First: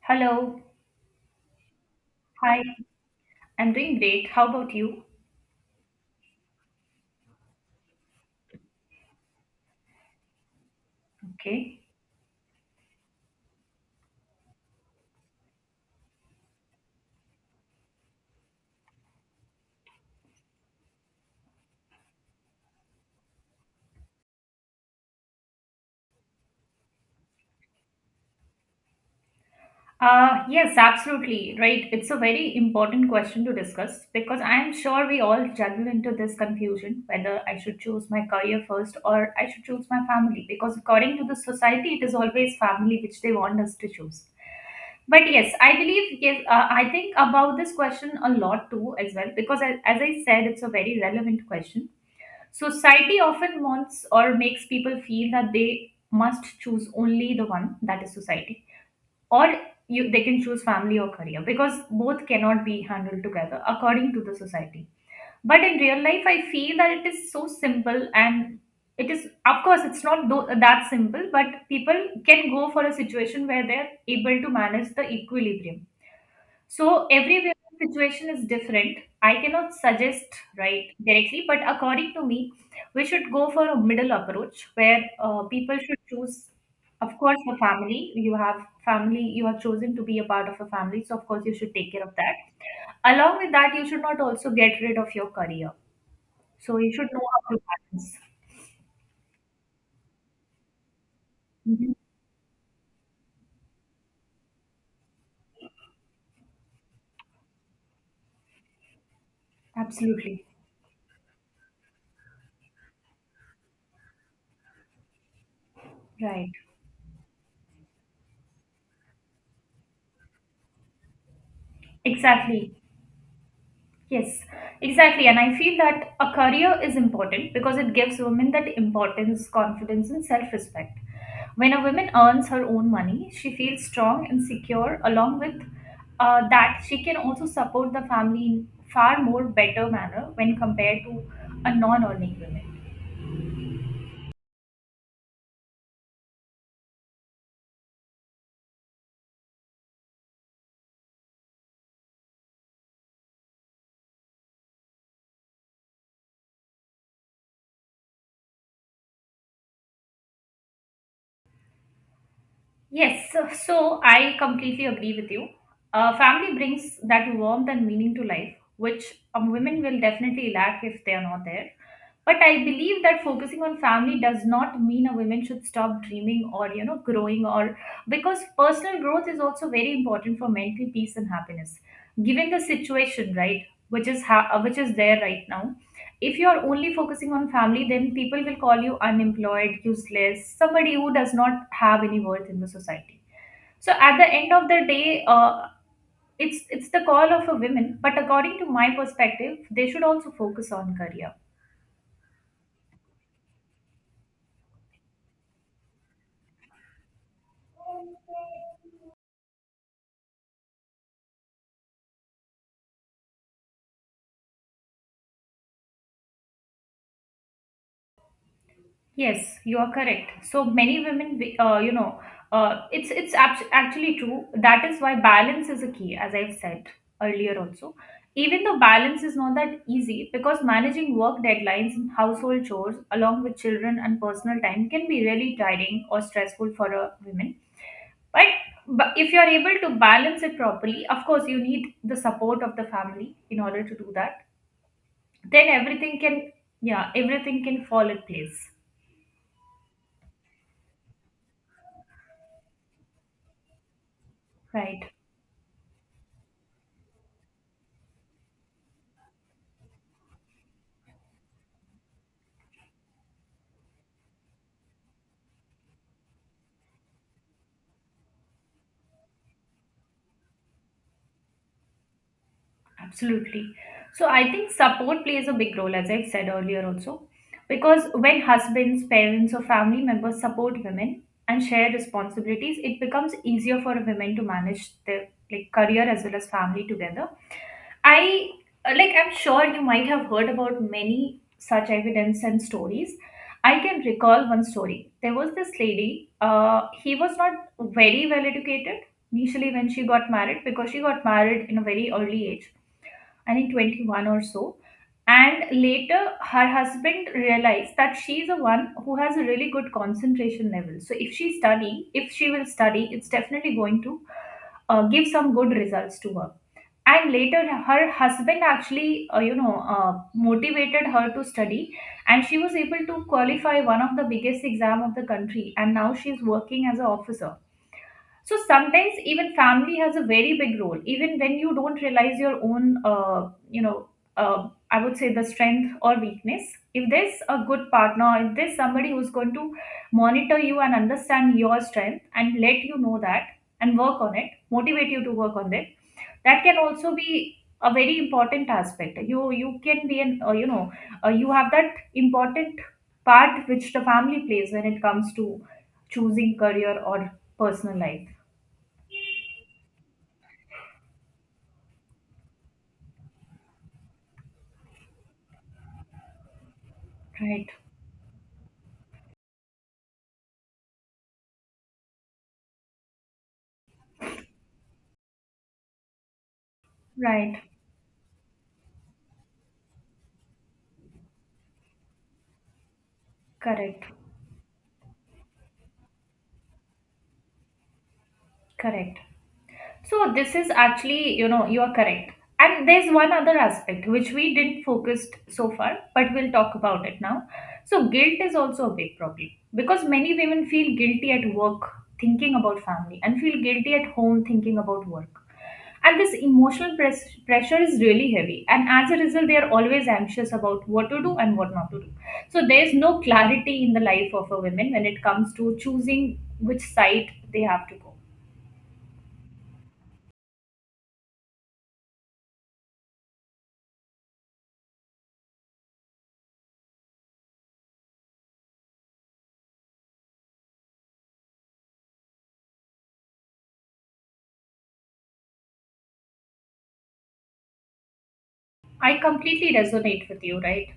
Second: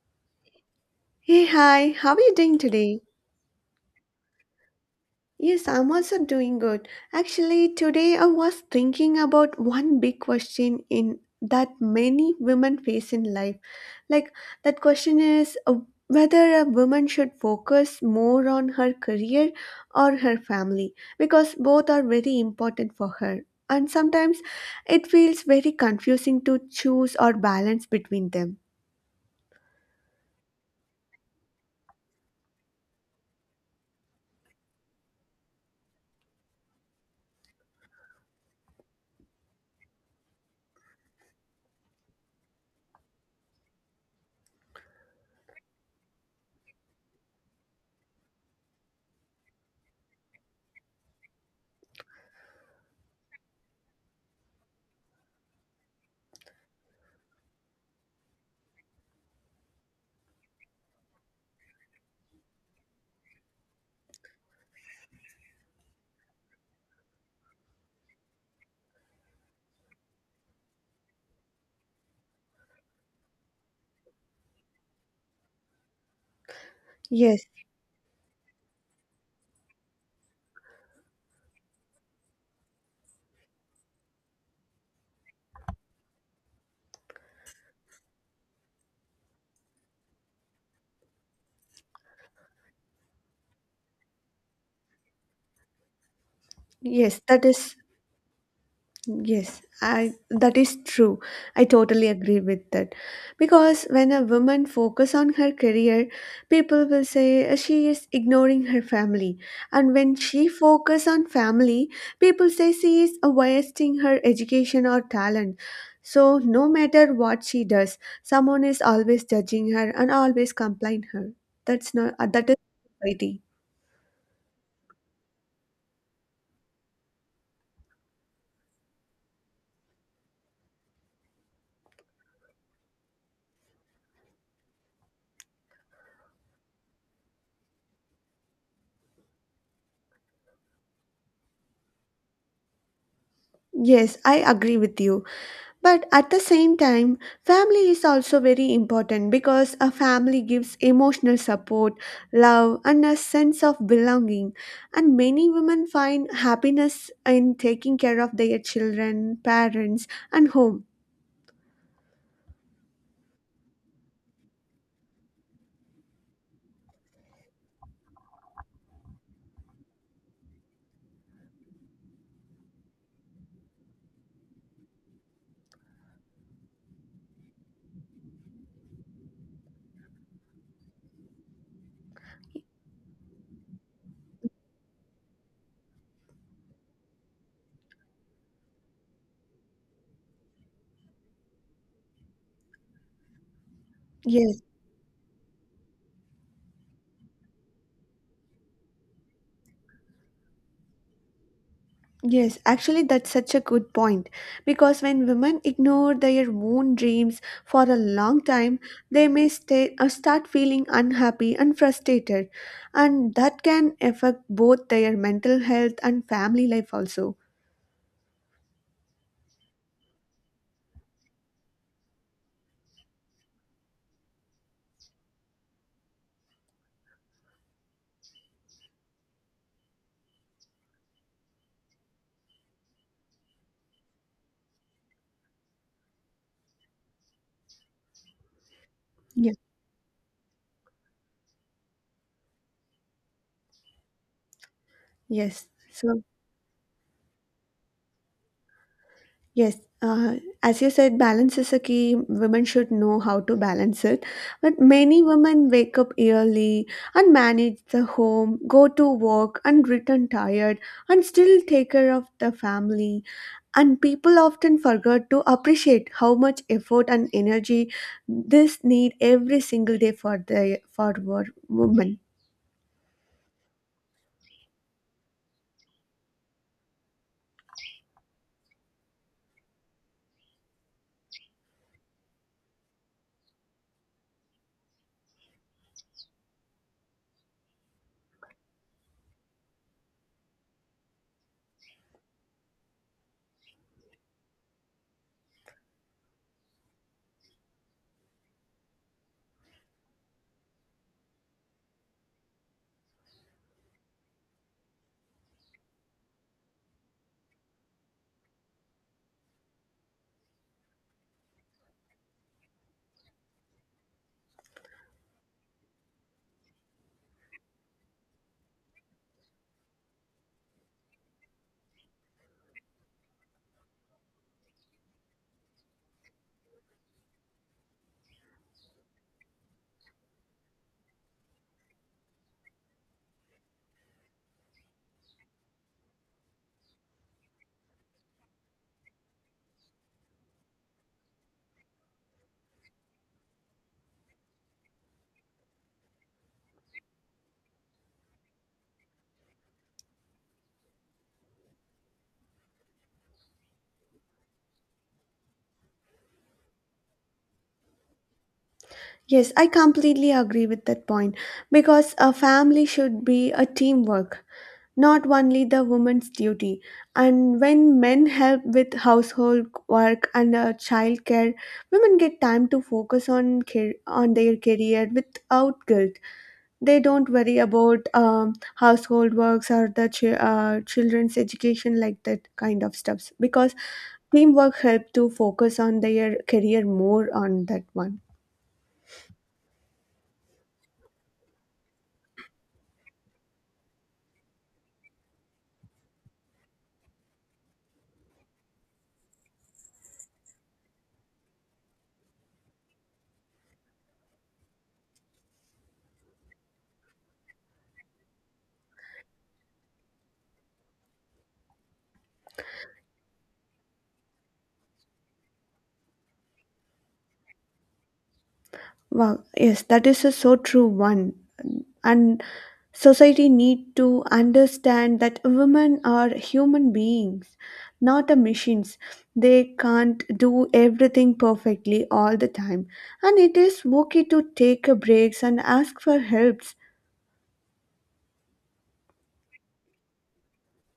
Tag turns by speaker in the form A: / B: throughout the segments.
A: Hello.
B: Hey, hi, how are you doing
A: Hi.
B: today?
A: I'm doing great. How about you?
B: Yes, I'm also doing good. Actually, today I was thinking about one big question in that
A: Okay.
B: many women face in life. Like that question is whether a woman should focus more on her career or her family because both are very important for her. And sometimes it feels very confusing to choose or balance between them.
A: Yes, absolutely. Right. It's a very important question to discuss because I'm sure we all juggle into this confusion whether I should choose my career first or I should choose my family because according to the society, it is always family which they want us to choose. But yes, I believe, yes, I think about this question a lot too, as well, because as I said, it's a very relevant question. Society often wants or makes people feel that they must choose only the one that is society, or they can choose family or career because both cannot be handled together according to the society. But in real life, I feel that it is so simple and of course, it's not that simple, but people can go for a situation where they're able to manage the equilibrium, so
B: Yes,
A: every situation is different. I cannot suggest right directly, but according to me, we should go for a middle approach where people should choose, of course, the family. You have family, you have chosen to be a part of a family, so of course you should take care of that. Along with that, you should not also get rid of your career. So you should
B: yes,
A: know
B: that
A: how to
B: is
A: balance.
B: Yes, I that is true. I
A: Mhm.
B: totally agree with that. Because when a woman focus on her career, people will say she is ignoring her family. And when
A: Absolutely.
B: she focus on family, people say she is wasting her education or talent. So
A: Right.
B: no matter what she does, someone is always judging her and always complain her. That's not that is
A: Exactly.
B: society.
A: Yes, exactly. And I feel that a career is important because it gives women that importance, confidence, and self respect. When a woman earns her own money, she feels strong and secure, along with that, she can also support the family in far more better manner when compared to a non earning woman.
B: Yes, I agree with you. But at the same time, family is also very important because a family gives emotional support, love, and a sense of belonging. And many women find happiness in taking care of their children, parents, and home.
A: Yes, so I completely agree with you. Family brings that warmth and meaning to life, which women will definitely lack if they are not there. But I believe that focusing on family does not mean a woman should stop dreaming or growing or because personal growth is also very important for mental peace and happiness. Given the situation, right, which is there right now, if you're only focusing on family, then people will call you unemployed, useless, somebody who does not have any worth in the society. So at the end
B: Yes.
A: of the day, it's the call of a woman, but according to my perspective, they should also focus on career.
B: Yes, actually, that's such a good point. Because when women ignore their own dreams for a long time, they may stay, start feeling unhappy and frustrated, and that can affect both their mental health and family life also.
A: Yes, you are correct. So many women, it's actually true. That is why balance is a key, as I've said earlier also. Even though balance is not that easy, because managing work deadlines and household chores along with children and personal time can be really tiring or stressful for a woman. But, but if you're
B: Yeah.
A: able to balance it properly, of course, you need the support of the family in order to do that. Then
B: Yes. So
A: yeah, everything can fall in place.
B: yes, uh, as you said, balance is a key. Women should know how to balance it. But
A: Right.
B: many women wake up early and manage the home, go to work and return tired and still take care of the family. And people often forget to appreciate how much effort and energy this need every single day for women.
A: Absolutely. So I think support plays a big role, as I said earlier also, because when husbands, parents, or family members support women and share responsibilities, it becomes easier for women to manage their like career as well as family together. I Like I'm sure you might have heard about many such evidence and stories. I can recall one story. There was this lady. He was not very well educated initially when she got married, because she got married in a very early age, I think 21 or so. And later, her husband realized that she's the one who has a really good concentration level. So if she will study, it's definitely going to give some good results to her. And later, her husband actually, motivated her to study, and she was able to qualify one of the biggest exam of the country. And now she's working as an officer. So sometimes even family has a very big role, even when you don't realize your own, I would say, the strength or weakness. If there's a good partner, if there's somebody who's going to monitor you and understand your strength and let you know that and work on it, motivate you to work on it, that can also be a very important aspect. You can be an you have that important part which the family plays when it comes to choosing career or personal life.
B: Yes, I completely agree with that point because a family should be a teamwork, not only the woman's duty. And
A: Right,
B: when men help with household work and child care, women get time to focus on care, on their career without guilt. They don't worry
A: right,
B: about household works or the children's education, like that kind of stuffs, because
A: correct,
B: teamwork help to focus on their career more on that one.
A: correct. So this is actually, you are correct. And there's one other aspect which we didn't focus so far, but we'll talk about it now. So guilt is also a big problem because many women feel guilty at work thinking about family and feel guilty at home thinking about work. And this emotional pressure is really heavy. And as a result, they are always anxious about what to do and what not to do. So there's no clarity in the life of a woman when it comes to choosing which side they have to go.
B: Wow, yes, that is a so true one. And society need to understand that women are human beings, not a machines. They can't do everything perfectly all the time. And it is okay to take a breaks and ask for help.
A: I completely resonate with you, right?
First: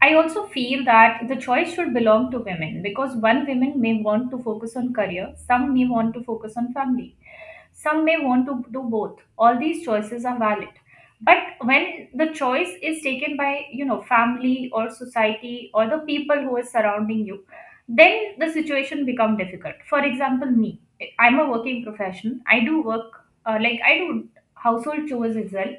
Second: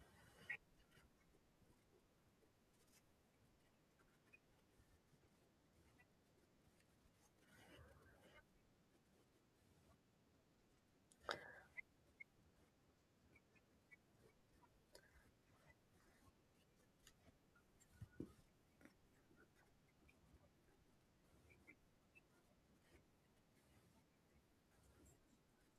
A: I also feel that the choice should belong to women, because one women may want to focus on career, some may want to focus on family, some may want to do both. All these choices are valid. But when the choice is taken by, family or society or the people who is surrounding you, then the situation become difficult. For example, me, I'm a working professional. I do work like I do household chores as well.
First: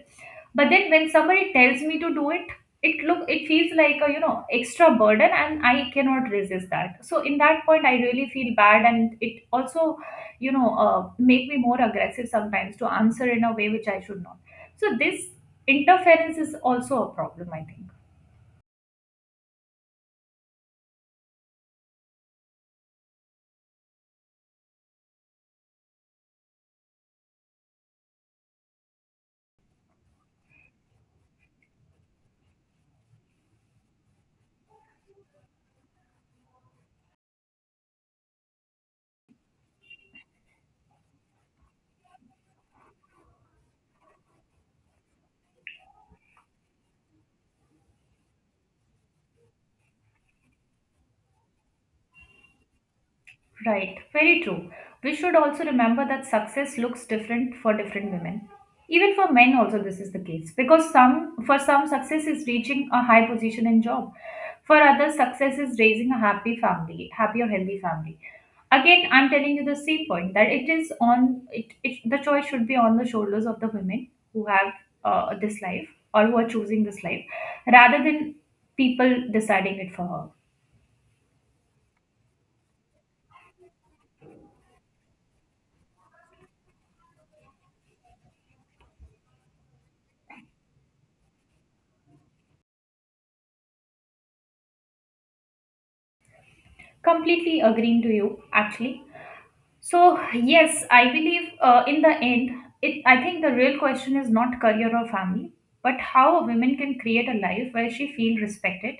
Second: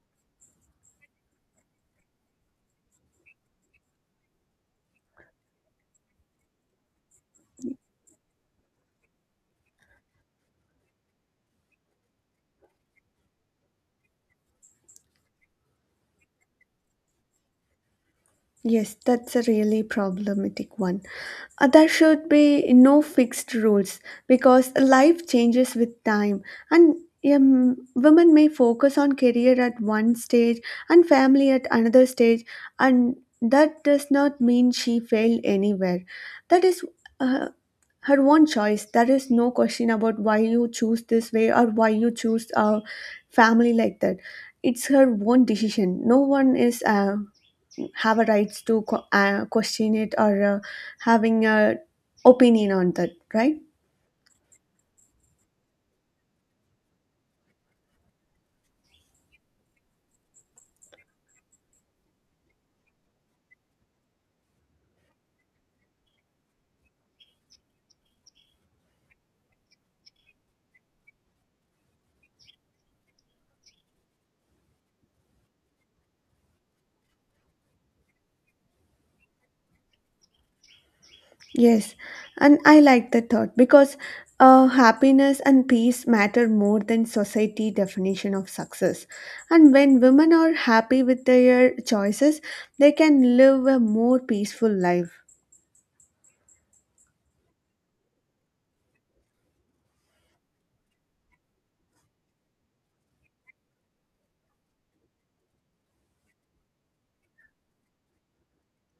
A: But then when somebody tells me to do it, it look it feels like a extra burden, and I cannot resist that. So in that point, I really feel bad, and it also make me more aggressive sometimes to answer in a way which I should not. So this interference is also a problem, I think.
B: Yes, that's a really problematic one. There should be no fixed rules because life changes with time, and women may focus on career at one stage and family at another stage, and that does not mean she failed anywhere. That is uh, her own choice. There is no question about why you choose this way or why you choose a family like that. It's her own decision. No one is. Have a rights to question it, or having a opinion on that, right?
A: Right, very true. We should also remember that success looks different for different women. Even for men also this is the case, because some for some success is reaching a high position in job. For others success is raising a happy family, happy or healthy family. Again, I'm telling you the same point, that it is on it, it the choice should be on the shoulders of the women who have this life, or who are choosing this life, rather than people deciding it for her.
B: Yes, and I like the thought because happiness and peace matter more than society definition of success, and when women are happy with their choices, they can live a more peaceful life.
A: Completely agreeing to you actually. So, yes, I believe in the end, I think the real question is not career or family, but how a woman can create a life where she feels respected,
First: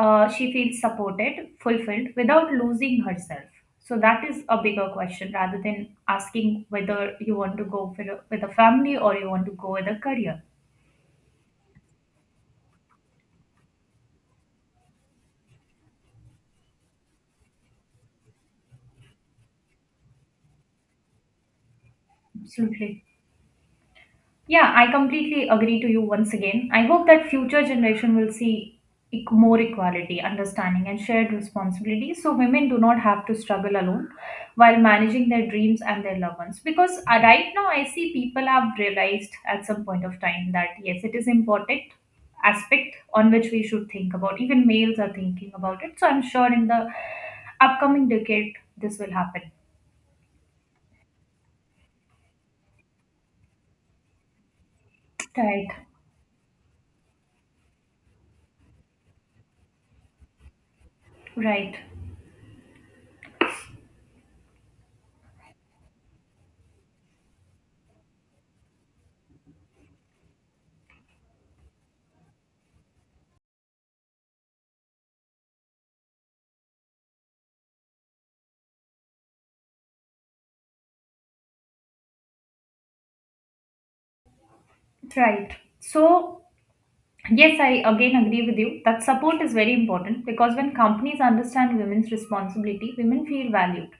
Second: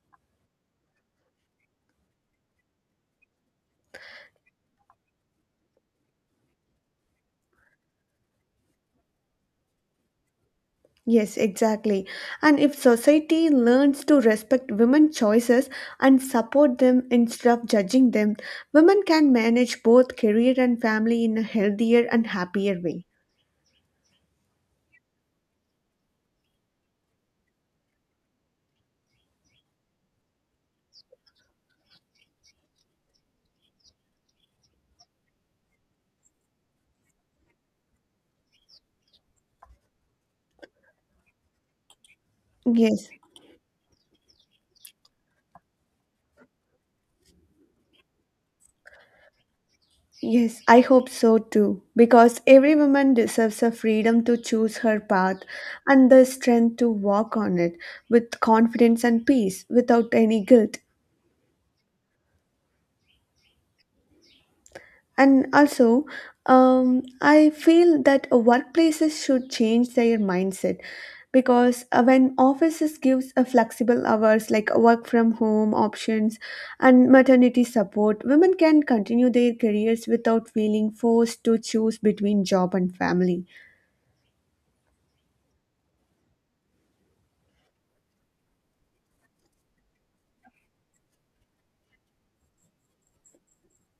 A: she feels supported, fulfilled without losing herself. So, that is a bigger question rather than asking whether you want to go with a family, or you want to go with a career.
B: Yes, exactly. And if society learns to respect women's choices and support them instead of judging them, women can manage both career and family in a healthier and happier
A: Absolutely.
B: way.
A: Yeah, I completely agree to you once again. I hope that future generation will see more equality, understanding, and shared responsibility, so women do not have to struggle alone while managing their dreams and their loved ones. Because right now, I see people have realized at some point of time that yes, it is important aspect
B: Yes,
A: on which we should think about. Even males are thinking about it. So I'm sure in the upcoming decade, this will happen.
B: yes, I hope so too. Because every woman deserves the freedom to choose her path
A: Right,
B: and the strength to walk on it with confidence and peace without any guilt.
A: right,
B: And also, I feel that workplaces should change their mindset because when offices gives a flexible hours, like work from home options and maternity support, women can continue their careers without feeling forced to choose between job and family.
A: right. So yes, I again agree with you that support is very important, because when companies understand women's responsibility, women feel valued.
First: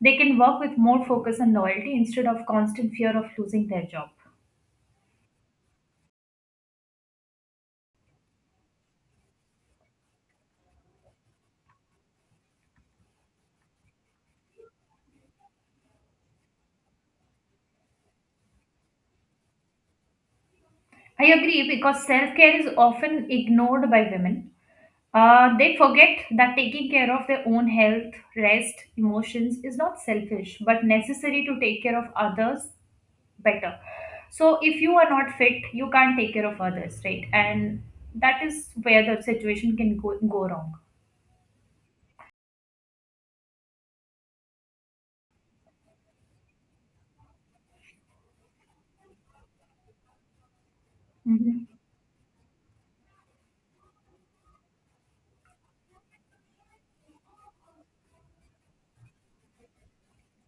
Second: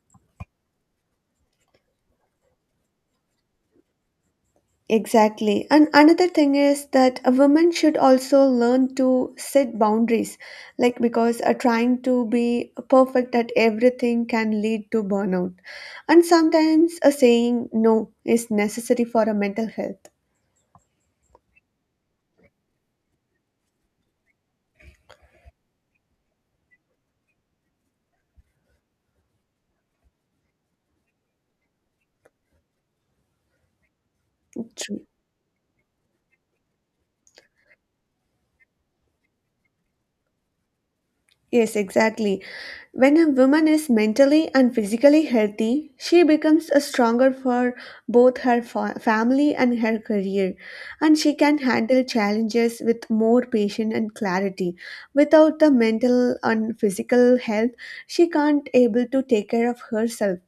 A: They can work with more focus and loyalty instead of constant fear of losing their job.
B: Exactly. And another thing is that a woman should also learn to set boundaries, like, because trying to be perfect at everything can lead to burnout. And sometimes a saying no is necessary for a mental health.
A: I agree, because self care is often ignored by women. They forget that taking care of their own health, rest, emotions is not selfish but necessary to take care of others better. So if you
B: True.
A: are not fit, you can't take care of others, right? And that is where the situation can go wrong.
B: Yes, exactly. When a woman is mentally and physically healthy, she becomes a stronger for both her family and her career, and she can
A: Mhm.
B: handle challenges with more patience and clarity. Without the mental and physical health, she can't able to take care of herself.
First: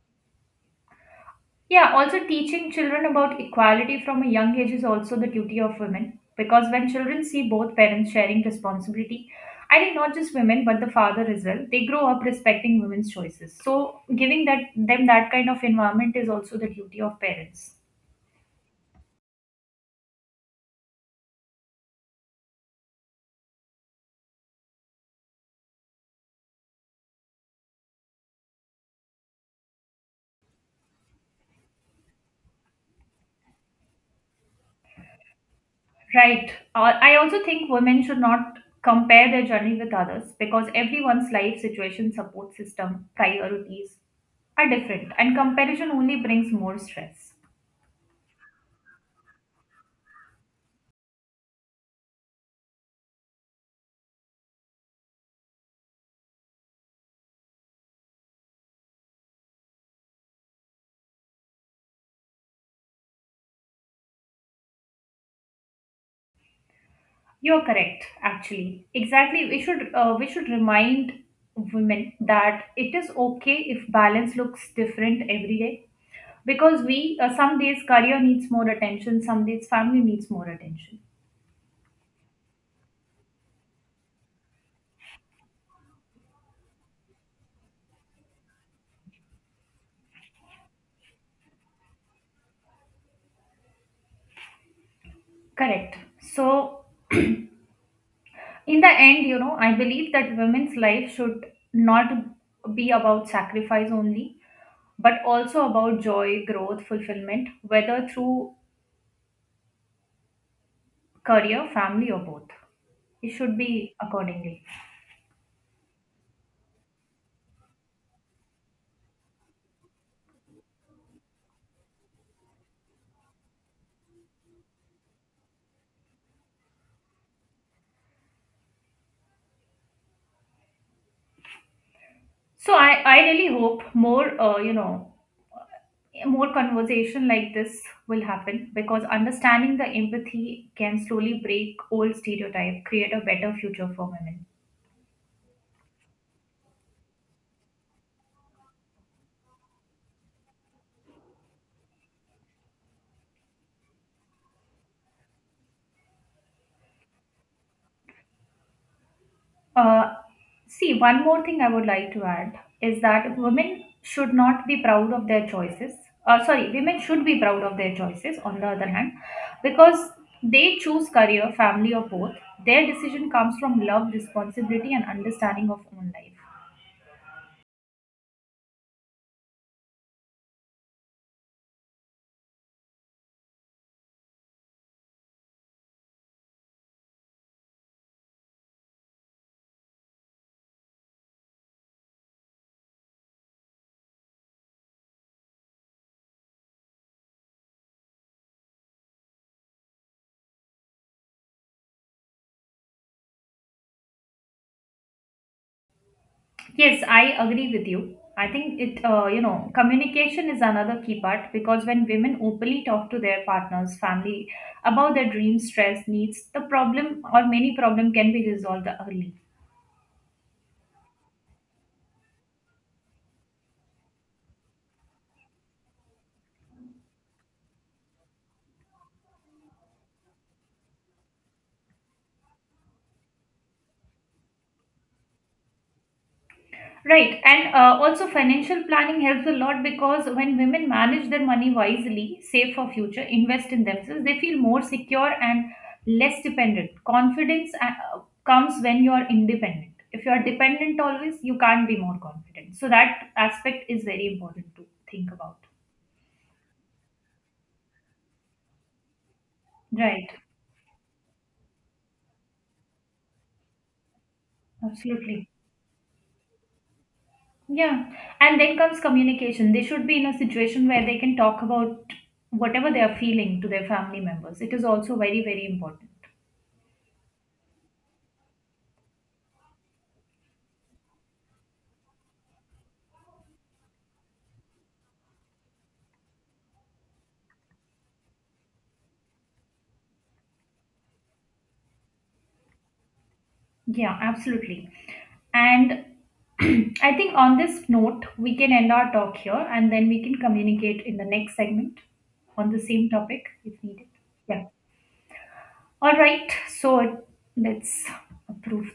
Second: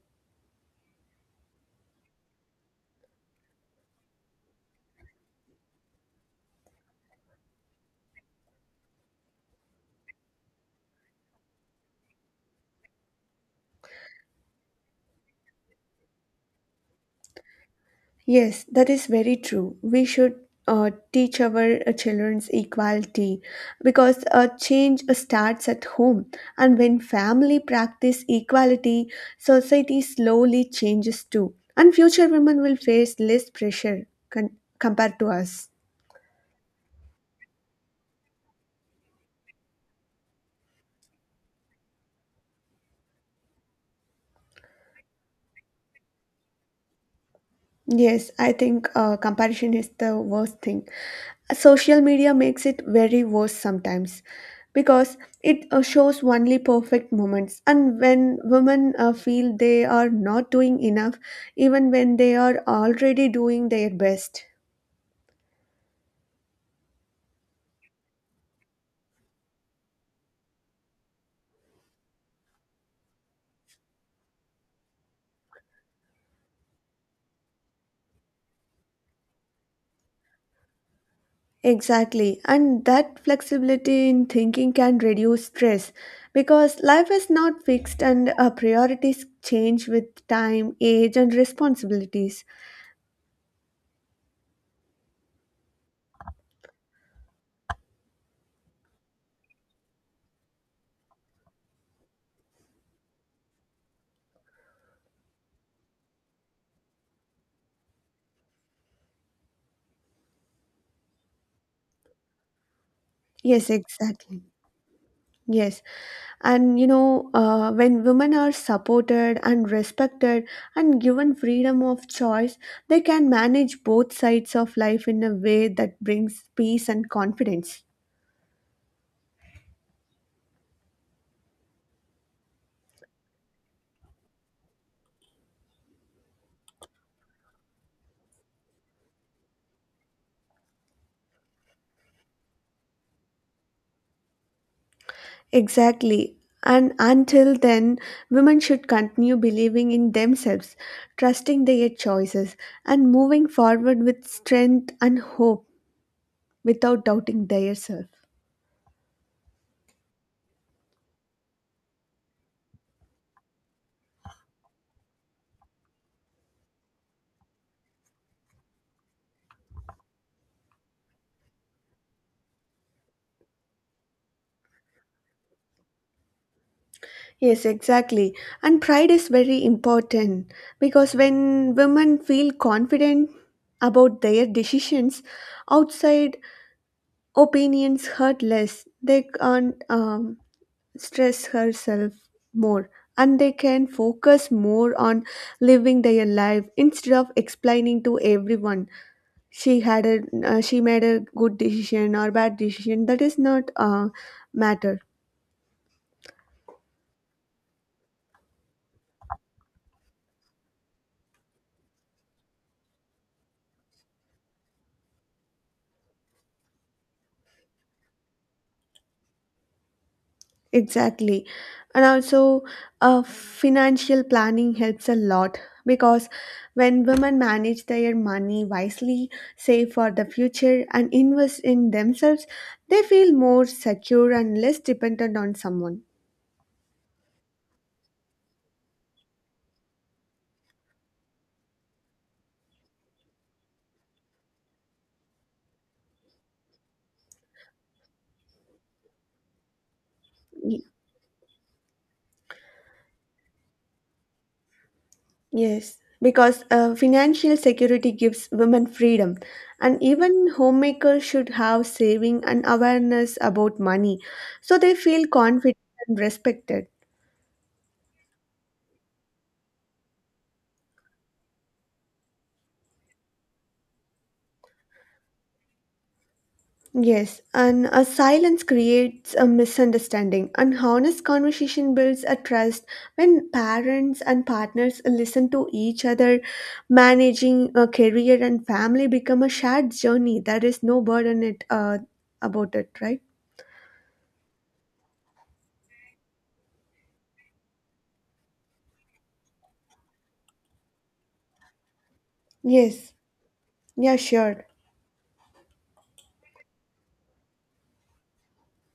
A: Yeah, also teaching children about equality from a young age is also the duty of women, because when children see both parents sharing responsibility, I think not just women but the father as well, they grow up respecting women's choices. So giving that them that kind of environment is also the duty of parents.
B: Yes, that is very true. We should teach our children's equality because change starts at home. And when family practice equality, society slowly changes too. And future women will face less pressure compared to us.
A: Right. I also think women should not compare their journey with others, because everyone's life situation, support system, priorities are different, and comparison only brings more stress.
B: Yes, I think comparison is the worst thing. Social media makes it very worse sometimes because it shows only perfect moments. And when women feel they are not doing enough, even when they are already doing their best.
A: You're correct, actually. Exactly. We should remind women that it is okay if balance looks different every day, because we some days career needs more attention, some days family needs more attention.
B: Exactly. And that flexibility in thinking can reduce stress because life is not fixed and priorities change with time, age, and responsibilities.
A: Correct. So in the end, I believe that women's life should not be about sacrifice only, but also about joy, growth, fulfillment, whether through career, family, or both. It should be
B: Yes, exactly.
A: accordingly.
B: Yes, and you know, when women are supported and respected and given freedom of choice, they can manage both sides of life in a way that brings peace and confidence.
A: So I really hope more more conversation like this will happen, because understanding the empathy can slowly break old stereotype, create a better future for women.
B: Exactly. And until then, women should continue believing in themselves, trusting their choices, and moving forward with strength and hope without doubting their self.
A: Uh, See, one more thing I would like to add is that women should not be proud of their choices. Sorry, women should be proud of their choices, on the other hand, because they choose career, family, or both. Their decision comes from love, responsibility, and understanding of own life.
B: Yes, exactly. And pride is very important because when women feel confident about their decisions, outside opinions hurt less. They can't stress herself more, and they can focus more on living their life instead of explaining to everyone she had a she made a good decision or bad decision. That is not matter.
A: Yes, I agree with you. I think communication is another key part, because when women openly talk to their partners, family about their dreams, stress, needs, the problem or many problem can be resolved early.
B: Exactly. And also, financial planning helps a lot because when women manage their money wisely, save for the future, and invest in themselves, they feel more secure and less dependent on someone.
A: Right, and also financial planning helps a lot, because when women manage their money wisely, save for future, invest in themselves, they feel more secure and less dependent. Confidence comes when you are independent. If you are
B: Y-
A: dependent always, you can't be more confident. So that aspect is very important to think about.
B: Yes, because financial security gives women freedom, and
A: Right,
B: even homemakers should have saving and awareness about money so they feel
A: absolutely.
B: confident and respected.
A: Yeah, and then comes communication. They should be in a situation where they can talk about whatever they are feeling to their family members. It is also very, very important.
B: Yes, and a silence creates a misunderstanding. An honest conversation builds a trust when parents and partners listen to each other. Managing a career and family become a shared journey. There is no burden it about it, right?
A: Yeah, absolutely. And I think on this note, we can end our talk here, and then we can communicate in the next segment on the same
B: Yes.
A: topic if needed.
B: Yeah,
A: Yeah.
B: sure.
A: All right. So let's approve